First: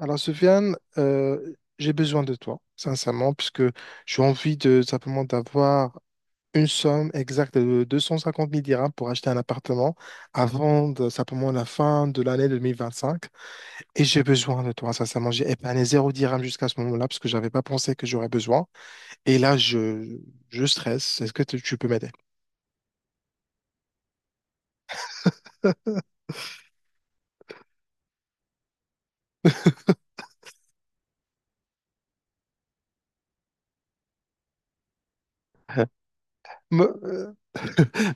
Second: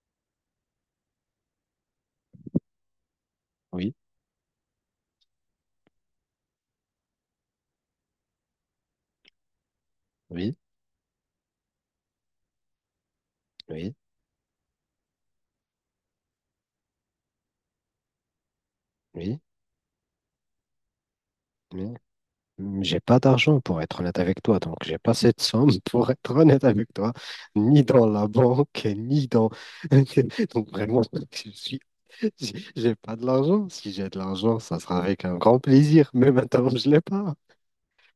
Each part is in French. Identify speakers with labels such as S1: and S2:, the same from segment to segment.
S1: Alors, Soufiane, j'ai besoin de toi, sincèrement, puisque
S2: Oui,
S1: j'ai envie de simplement d'avoir une somme exacte de 250 000 dirhams pour acheter un appartement
S2: oui,
S1: avant simplement la fin de l'année 2025.
S2: oui,
S1: Et j'ai besoin de toi, sincèrement. J'ai épargné 0 dirham jusqu'à ce moment-là, parce que je n'avais pas pensé que j'aurais besoin. Et
S2: oui,
S1: là, je stresse. Est-ce que tu peux
S2: mais
S1: m'aider?
S2: j'ai pas d'argent pour être honnête avec toi, donc j'ai pas cette somme pour être honnête avec toi, ni dans la banque, ni dans. Donc vraiment, je suis, j'ai pas de l'argent. Si j'ai de l'argent, ça sera avec un grand plaisir, mais maintenant je l'ai pas.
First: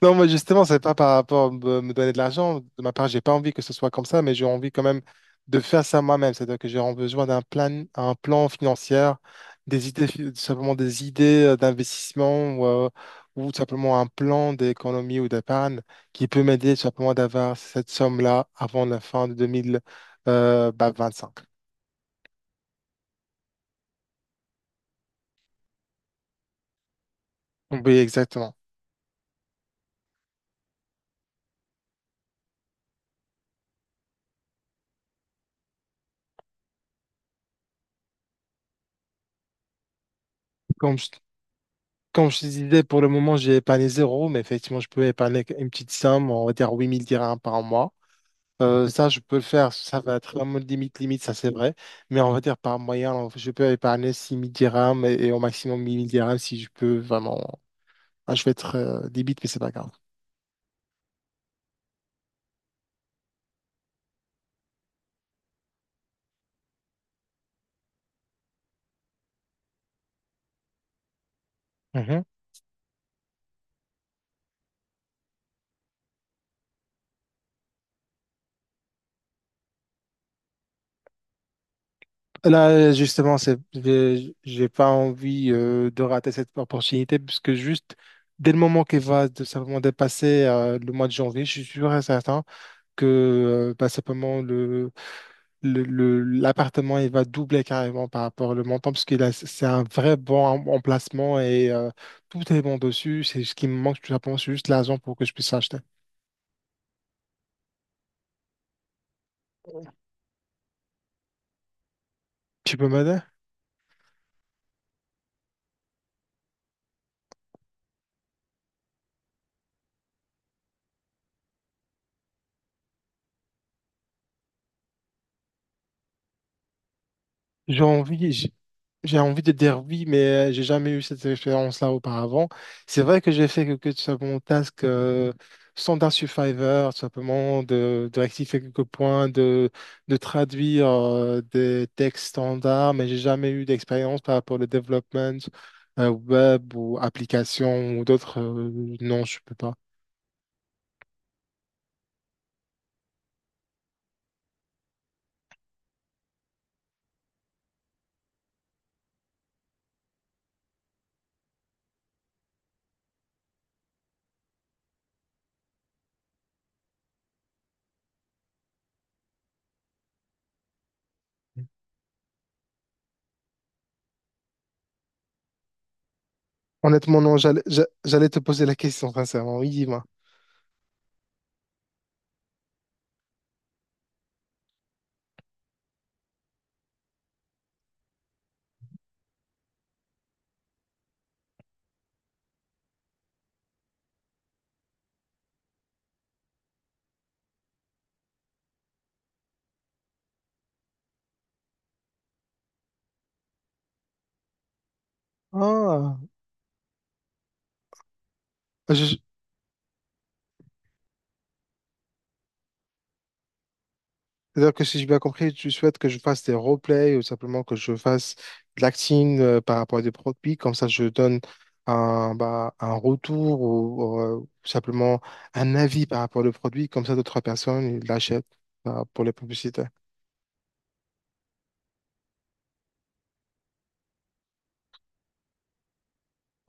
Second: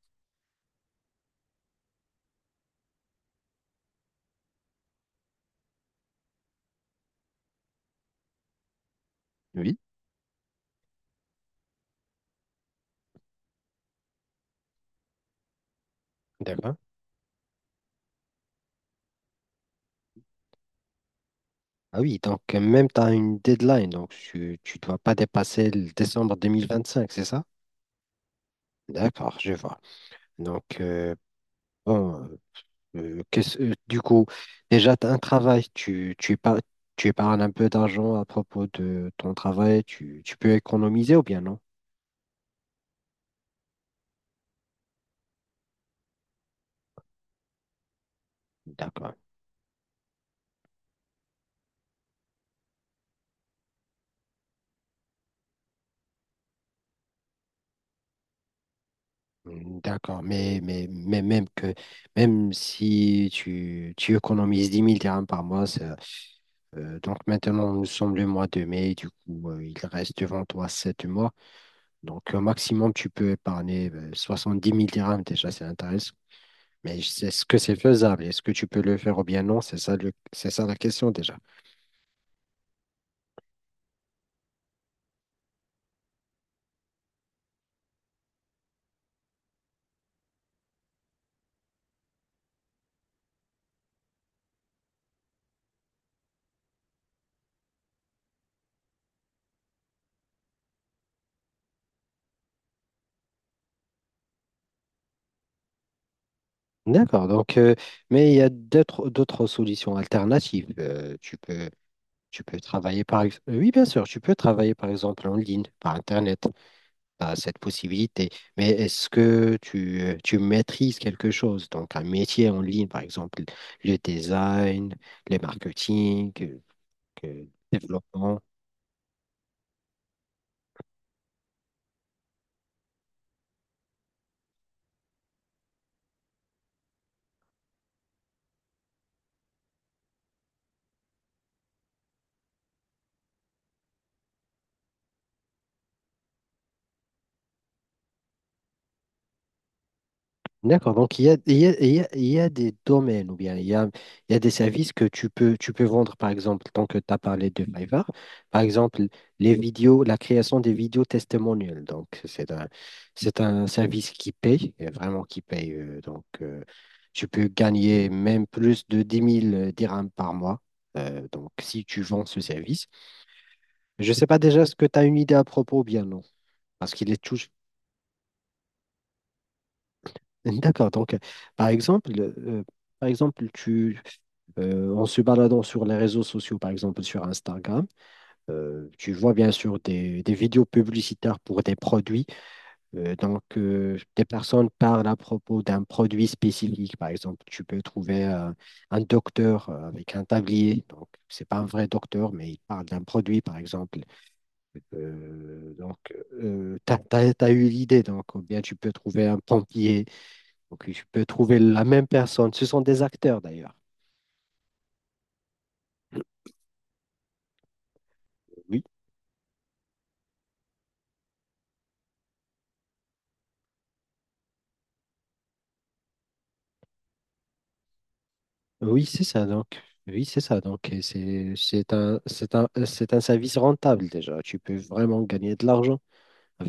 S1: Non, moi justement, c'est pas par rapport à me donner de l'argent. De ma part, j'ai pas envie que ce soit comme ça, mais j'ai envie quand même de faire ça moi-même. C'est-à-dire que j'ai besoin d'un plan, un plan financier,
S2: Oui,
S1: des idées, simplement des idées d'investissement ou tout simplement un plan d'économie ou d'épargne qui peut m'aider
S2: d'accord.
S1: tout simplement d'avoir cette somme-là avant la fin de 2025.
S2: Ah oui, donc même tu as une deadline, donc tu dois pas dépasser le décembre 2025, c'est ça?
S1: Oui, exactement.
S2: D'accord, je vois. Donc, bon. Du coup, déjà, tu as un travail, tu épargnes, tu épargnes un peu d'argent à propos de ton travail, tu peux
S1: Comme je,
S2: économiser ou bien non?
S1: comme je te disais, pour le moment, j'ai épargné zéro, mais effectivement, je peux épargner une petite somme, on va dire 8 000 dirhams par mois. Ça,
S2: D'accord.
S1: je peux le faire. Ça va être vraiment limite, limite, ça c'est vrai. Mais on va dire par moyen, je peux épargner 6 000 dirhams et au maximum 1 000 dirhams si je peux vraiment. Ah, je vais être débite, mais c'est pas
S2: Mm,
S1: grave.
S2: d'accord, même que même si tu économises 10 000 dirhams par mois. Donc maintenant nous sommes le mois de mai, du coup il reste devant toi 7 mois,
S1: Mhm.
S2: donc au maximum tu peux épargner 10 000 dirhams déjà, c'est intéressant. Mais est-ce que c'est faisable? Est-ce que tu peux le faire ou bien non? C'est ça le, c'est ça la question déjà.
S1: Là, justement, c'est, j'ai pas envie de rater cette opportunité puisque juste dès le moment qu'elle va simplement dépasser le mois de janvier, je suis sûr et certain que bah, simplement l'appartement il va doubler carrément par rapport au montant parce qu'il a c'est un vrai bon emplacement et tout est bon dessus. C'est ce qui me manque tout simplement, c'est juste l'argent pour que je puisse l'acheter.
S2: D'accord. Donc, mais il y a d'autres solutions alternatives. Tu peux
S1: Tu peux
S2: travailler
S1: m'aider?
S2: par ex- Oui, bien sûr, tu peux travailler par exemple en ligne par Internet. Tu as cette possibilité. Mais est-ce que tu maîtrises quelque chose? Donc un métier en ligne, par exemple le design, le marketing, le
S1: J'ai
S2: développement.
S1: envie, J'ai envie de dire oui, mais j'ai jamais eu cette expérience-là auparavant. C'est vrai que j'ai fait quelques simplement tasks standard Survivor, tout simplement de rectifier quelques points, de traduire des textes standards, mais j'ai jamais eu d'expérience par rapport au développement web ou application ou d'autres. Non, je peux pas.
S2: D'accord, donc il y a des domaines ou bien il y a des services que tu peux vendre, par exemple, tant que tu as parlé de Fiverr, par exemple, les vidéos, la création des vidéos testimoniales. Donc, c'est un service qui paye, et vraiment qui paye. Donc, tu peux gagner même plus de 10 000 dirhams par mois. Donc, si tu vends ce service, je ne sais pas déjà ce que tu as une idée à propos ou bien non, parce qu'il est
S1: Honnêtement, non,
S2: tout.
S1: j'allais te poser la question, sincèrement. Oui, dis-moi.
S2: D'accord, donc, par exemple, euh, par exemple, en se baladant sur les réseaux sociaux, par exemple sur Instagram, tu vois bien sûr des vidéos publicitaires pour des produits. Des personnes parlent à propos d'un produit spécifique. Par exemple, tu peux trouver un docteur avec un tablier. Donc, c'est pas un vrai docteur, mais il parle d'un produit, par exemple. Euh, donc, t'as eu l'idée. Donc, ou bien tu peux
S1: Ah.
S2: trouver un pompier. Donc, tu peux trouver la même personne. Ce sont des acteurs, d'ailleurs.
S1: C'est-à-dire que si j'ai bien compris, tu souhaites que je fasse des roleplays ou simplement que je fasse
S2: Oui,
S1: de l'acting par rapport à des produits, comme ça je donne bah, un retour ou simplement un avis par rapport au produit, comme ça d'autres personnes ils l'achètent bah,
S2: oui, c'est
S1: pour les
S2: ça donc.
S1: publicités.
S2: Oui, c'est ça donc. Et c'est un service rentable déjà. Tu peux vraiment gagner de l'argent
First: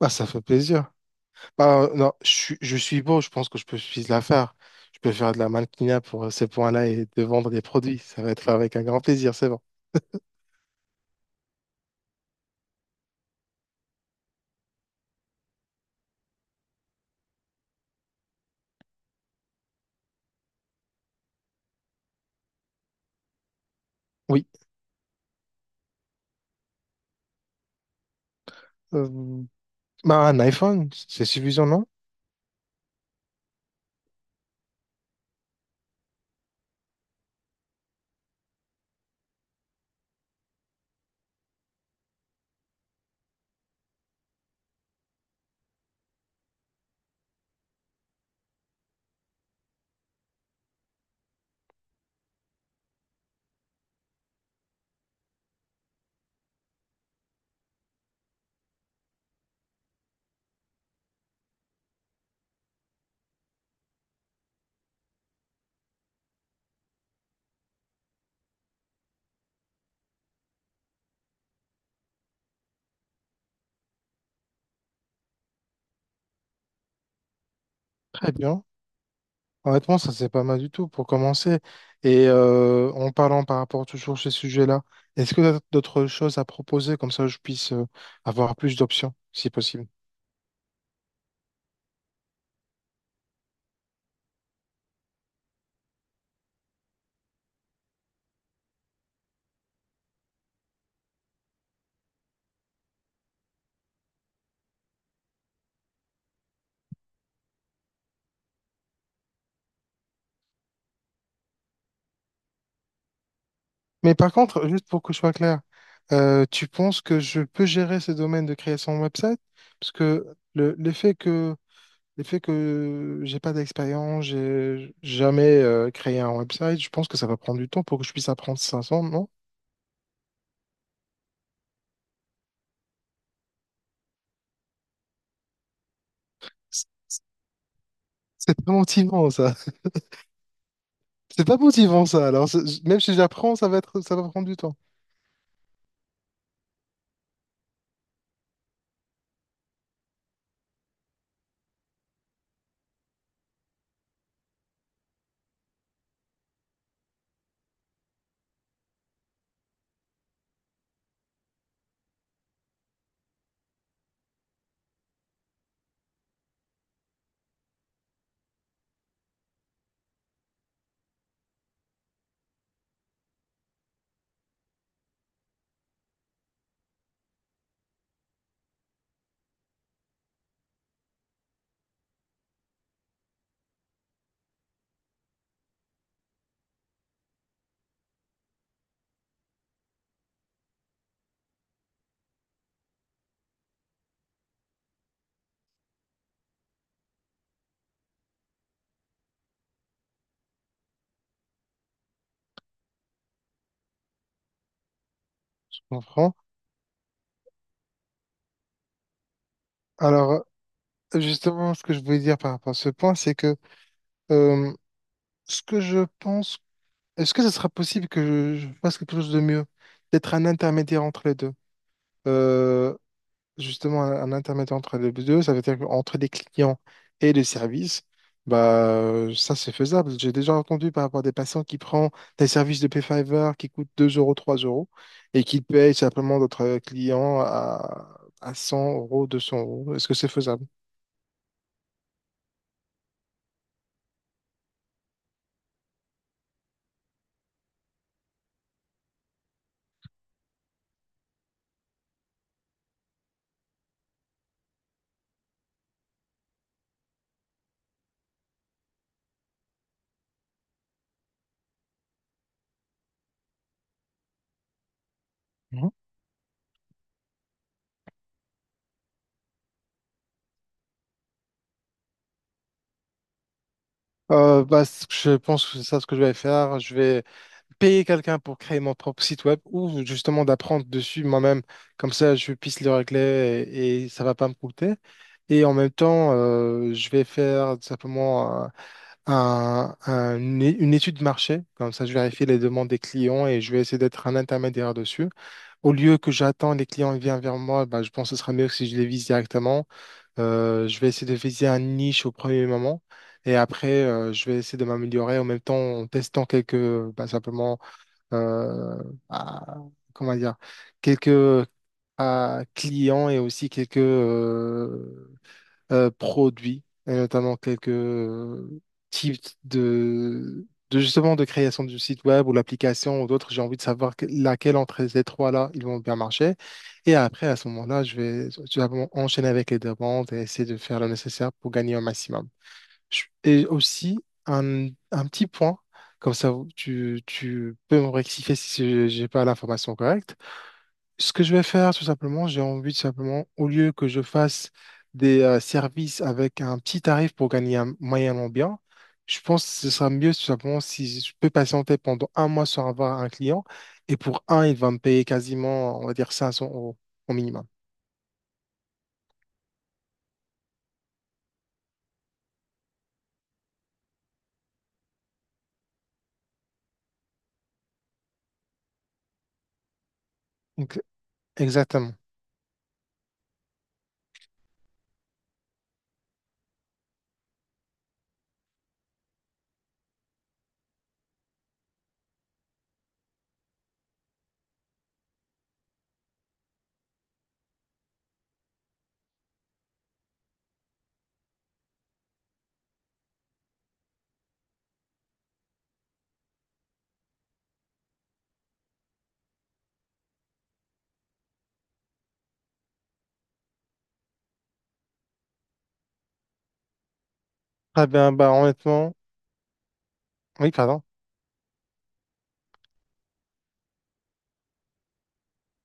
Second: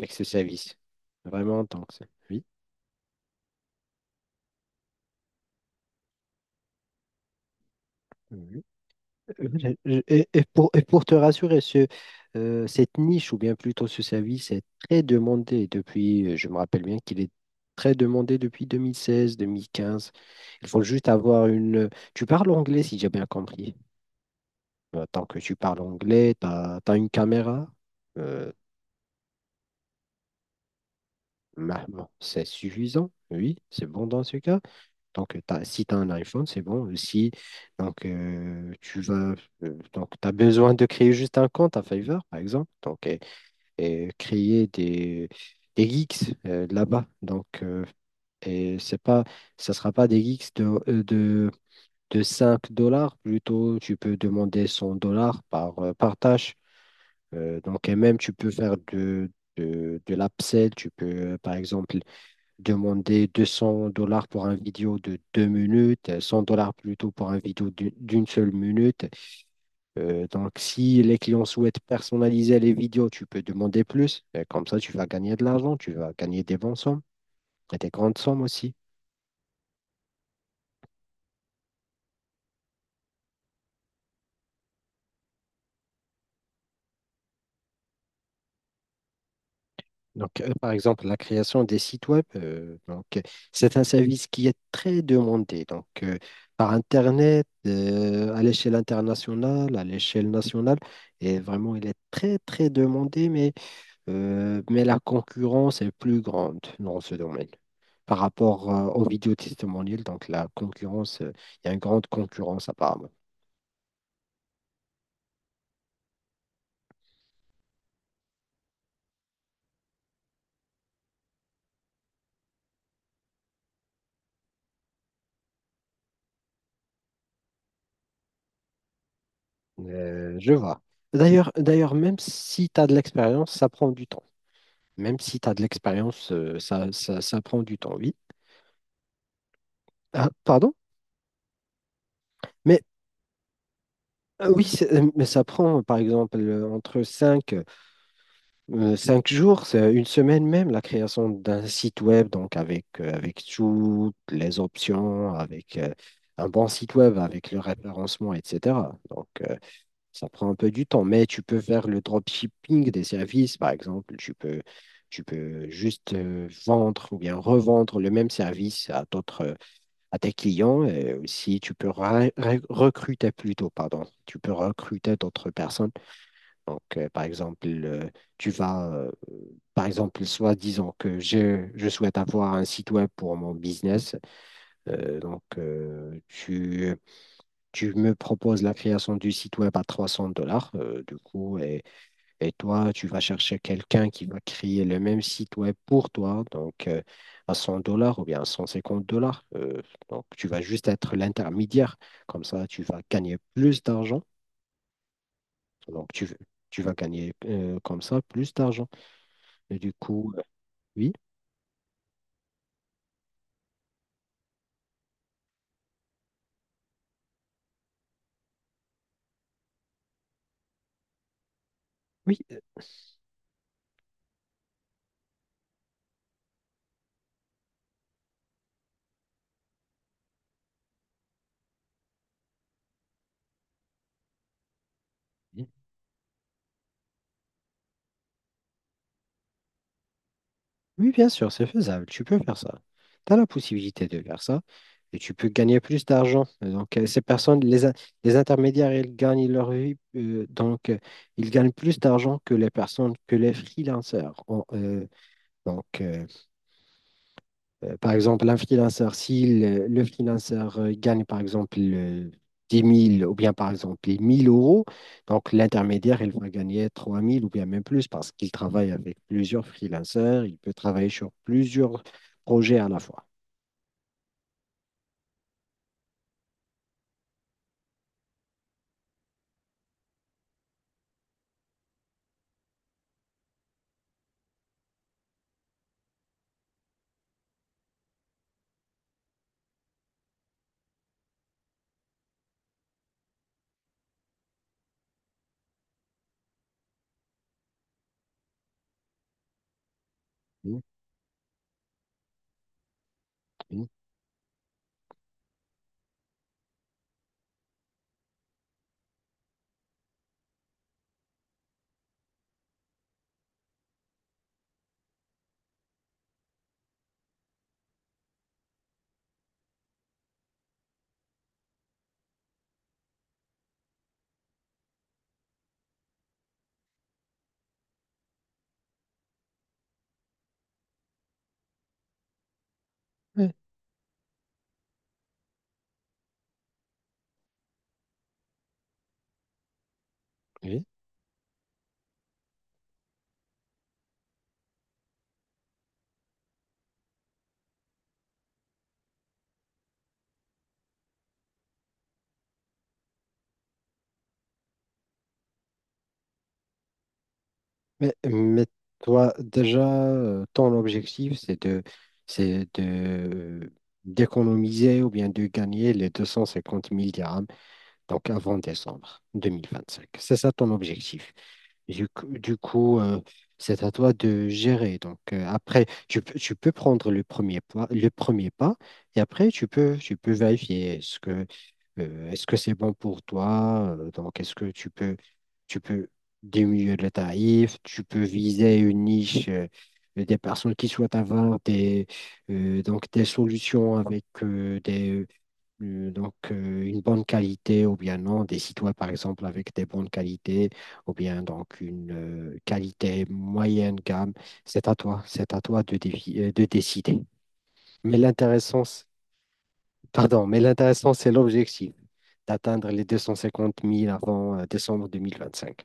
S1: Bah,
S2: ce
S1: ça fait
S2: service.
S1: plaisir.
S2: Vraiment
S1: Bah,
S2: donc
S1: non, je,
S2: oui.
S1: suis je suis beau, je pense que je peux suffire la faire. Je peux faire de la mannequinat pour ces points-là et de vendre des produits. Ça va être fait
S2: Oui.
S1: avec un grand plaisir, c'est
S2: Euh,
S1: bon.
S2: et pour te rassurer, ce cette niche ou bien plutôt ce service est très demandé depuis. Je me rappelle bien qu'il est très demandé depuis 2016, 2015. Il faut juste avoir une. Tu parles anglais si j'ai bien compris.
S1: Oui.
S2: Tant que tu parles anglais, t'as as une caméra. euh,
S1: Euh, Bah, un iPhone, c'est suffisant,
S2: Bah,
S1: non?
S2: bon, c'est suffisant, oui, c'est bon dans ce cas. Donc, si tu as un iPhone, c'est bon. Si Donc, tu as besoin de créer juste un compte à Fiverr, par exemple, donc, et créer des geeks là-bas. Donc, et c'est pas, ça sera pas des geeks de 5 dollars. Plutôt, tu peux demander 100 dollars par, par tâche. Donc, et même, tu peux faire de l'upsell. Tu peux, par exemple, demander 200 dollars pour un vidéo de 2 minutes, 100 dollars plutôt pour un vidéo d'une seule minute. Donc, si les clients souhaitent personnaliser les vidéos, tu peux demander plus. Comme ça, tu vas gagner de l'argent, tu vas gagner des bonnes sommes et des grandes
S1: Très
S2: sommes
S1: bien.
S2: aussi.
S1: Honnêtement, ça c'est pas mal du tout pour commencer. Et en parlant par rapport toujours à ces sujets-là, est-ce que tu as d'autres choses à proposer comme ça je puisse avoir plus d'options si possible?
S2: Donc, par exemple, la création des sites web, c'est un service qui est très demandé. Donc, par Internet, à l'échelle internationale, à l'échelle nationale, et vraiment, il est très, très demandé, mais la concurrence est plus grande dans ce domaine par rapport aux vidéos testimoniales. Donc, la concurrence, il y a une grande concurrence apparemment.
S1: Mais par contre, juste pour que je sois clair, tu penses que je peux gérer ces domaines de création de website? Parce que le, le fait que le fait que j'ai pas d'expérience, j'ai jamais créé un website, je pense que ça va prendre du temps pour que je puisse apprendre 500, non?
S2: Je vois. D'ailleurs, d'ailleurs, même si tu as de l'expérience, ça prend du temps. Même si tu as de l'expérience,
S1: C'est
S2: ça prend du temps, oui.
S1: c'est pas motivant ça.
S2: Ah, pardon?
S1: C'est pas motivant ça. Alors
S2: Mais
S1: même si j'apprends, ça va prendre du
S2: oui,
S1: temps.
S2: mais ça prend, par exemple, entre 5 5 jours, c'est une semaine même, la création d'un site web, donc avec, avec toutes les options, avec un bon site web, avec le référencement, etc. Donc, ça prend un peu du temps, mais tu peux faire le dropshipping des services, par exemple. Tu peux juste vendre ou bien revendre le même service à d'autres, à tes clients. Et aussi, tu peux recruter plutôt, pardon. Tu peux recruter d'autres personnes, donc, tu vas, euh, par exemple, soit disons que je souhaite avoir un site web pour mon business. Euh, donc, euh, tu, Tu me proposes la création du site web à 300 dollars, du coup, et toi, tu vas chercher quelqu'un qui va créer le même site web pour toi, donc à 100 dollars ou bien à 150 dollars. Donc, tu vas juste être l'intermédiaire. Comme ça, tu vas gagner plus d'argent.
S1: Je
S2: Donc, tu,
S1: comprends.
S2: tu vas gagner comme ça plus d'argent. Et du coup,
S1: Alors
S2: oui,
S1: justement, ce que je voulais dire par rapport à ce point, c'est que euh, ce que je pense, est-ce que ce sera possible que je fasse quelque chose de mieux? D'être un intermédiaire entre les deux.
S2: oui,
S1: Euh, Justement un intermédiaire entre les deux, ça veut dire qu'entre les clients et les services, bah, ça c'est faisable. J'ai déjà entendu par rapport à des patients qui prennent des services de Payfiver qui coûtent 2 euros, 3 € et qui
S2: oui,
S1: payent simplement d'autres clients à 100 euros, 200 euros. Est-ce que c'est faisable?
S2: oui, bien sûr, c'est faisable. Tu peux faire ça. Tu as la possibilité de faire ça et tu peux gagner plus d'argent. Et donc, ces personnes, les intermédiaires, ils gagnent leur vie. Donc, ils gagnent plus d'argent que les personnes, que les freelancers. Ont, donc, euh, par exemple, un freelanceur, si le, le freelanceur gagne par exemple 10 000 ou bien par exemple 1000 euros, donc
S1: Mhm.
S2: l'intermédiaire, il va gagner 3000 ou bien même plus parce qu'il travaille avec plusieurs freelanceurs, il peut travailler sur plusieurs projets à la fois.
S1: Bah, ce que je pense que c'est ça ce que je vais faire. Je vais payer quelqu'un pour créer mon propre site web ou justement d'apprendre dessus moi-même. Comme ça, je puisse le régler et ça va pas me coûter. Et en même temps, je vais faire tout simplement une étude de marché. Comme ça, je vérifie les demandes des clients et je vais essayer d'être un intermédiaire dessus. Au lieu que j'attends les clients viennent vers moi, bah, je pense que ce sera mieux que si je les vise directement.
S2: Mm,
S1: Je vais essayer de viser un niche au premier moment. Et
S2: mm,
S1: après, je vais essayer de m'améliorer en même temps en testant quelques, bah, simplement euh, à, comment dire, quelques clients et aussi quelques produits, et notamment quelques types de justement de création du site web ou l'application ou d'autres. J'ai envie de savoir laquelle entre ces trois-là, ils vont bien marcher. Et après, à ce moment-là, je vais enchaîner avec les demandes et essayer de faire le nécessaire pour gagner au maximum.
S2: ouais,
S1: Et aussi, un petit point, comme ça tu peux me rectifier si j'ai pas l'information correcte.
S2: oui.
S1: Ce que je vais faire, tout simplement, j'ai envie de simplement, au lieu que je fasse des services avec un petit tarif pour gagner un moyennement bien, je pense que ce sera mieux tout simplement si je peux patienter pendant un mois sans avoir un client. Et pour un, il va me payer quasiment, on va dire, 500 € au minimum.
S2: Mais, toi, déjà, ton objectif, c'est de, c'est de, d'économiser ou bien de gagner les 250 000 dirhams, donc avant décembre 2025. C'est ça ton
S1: Donc,
S2: objectif. Du,
S1: exactement.
S2: coup, du coup, euh, c'est à toi de gérer. Donc après, tu peux prendre le premier pas, et après tu peux vérifier est-ce que c'est bon pour toi? Donc, est-ce que tu peux diminuer le tarif, tu peux viser une niche. Des personnes qui souhaitent avoir des, donc des solutions avec une bonne qualité ou bien non, des sites web, par exemple, avec des bonnes qualités ou bien donc une qualité moyenne gamme. C'est à toi, c'est à toi de, de décider.
S1: Très
S2: Mais
S1: bien, bah
S2: l'intéressant,
S1: honnêtement,
S2: pardon, mais
S1: oui, pardon.
S2: l'intéressant, c'est l'objectif d'atteindre les 250 000 avant décembre 2025.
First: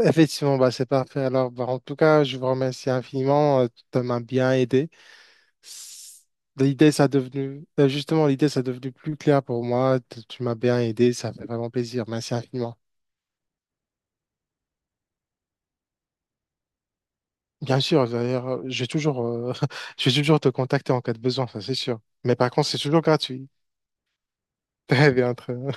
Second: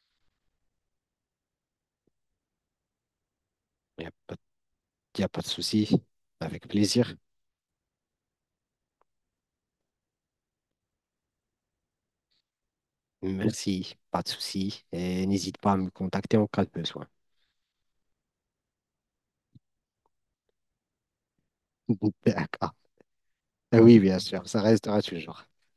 S1: Effectivement, bah, c'est parfait. Alors, bah, en tout cas, je vous remercie infiniment. Tu
S2: Il n'y a
S1: m'as
S2: pas,
S1: bien aidé.
S2: y a pas de souci,
S1: S-
S2: avec
S1: L'idée, ça a
S2: plaisir.
S1: devenu, justement, l'idée, ça a devenu plus clair pour moi. Tu m'as bien aidé. Ça fait vraiment plaisir. Merci infiniment.
S2: Merci, pas de souci. Et n'hésite pas à me contacter en cas de besoin.
S1: Bien sûr, d'ailleurs, je vais toujours te contacter en cas de besoin, ça c'est sûr. Mais par contre,
S2: D'accord.
S1: c'est toujours gratuit.
S2: Oui, bien sûr, ça restera
S1: Très bien,
S2: toujours.
S1: très bien.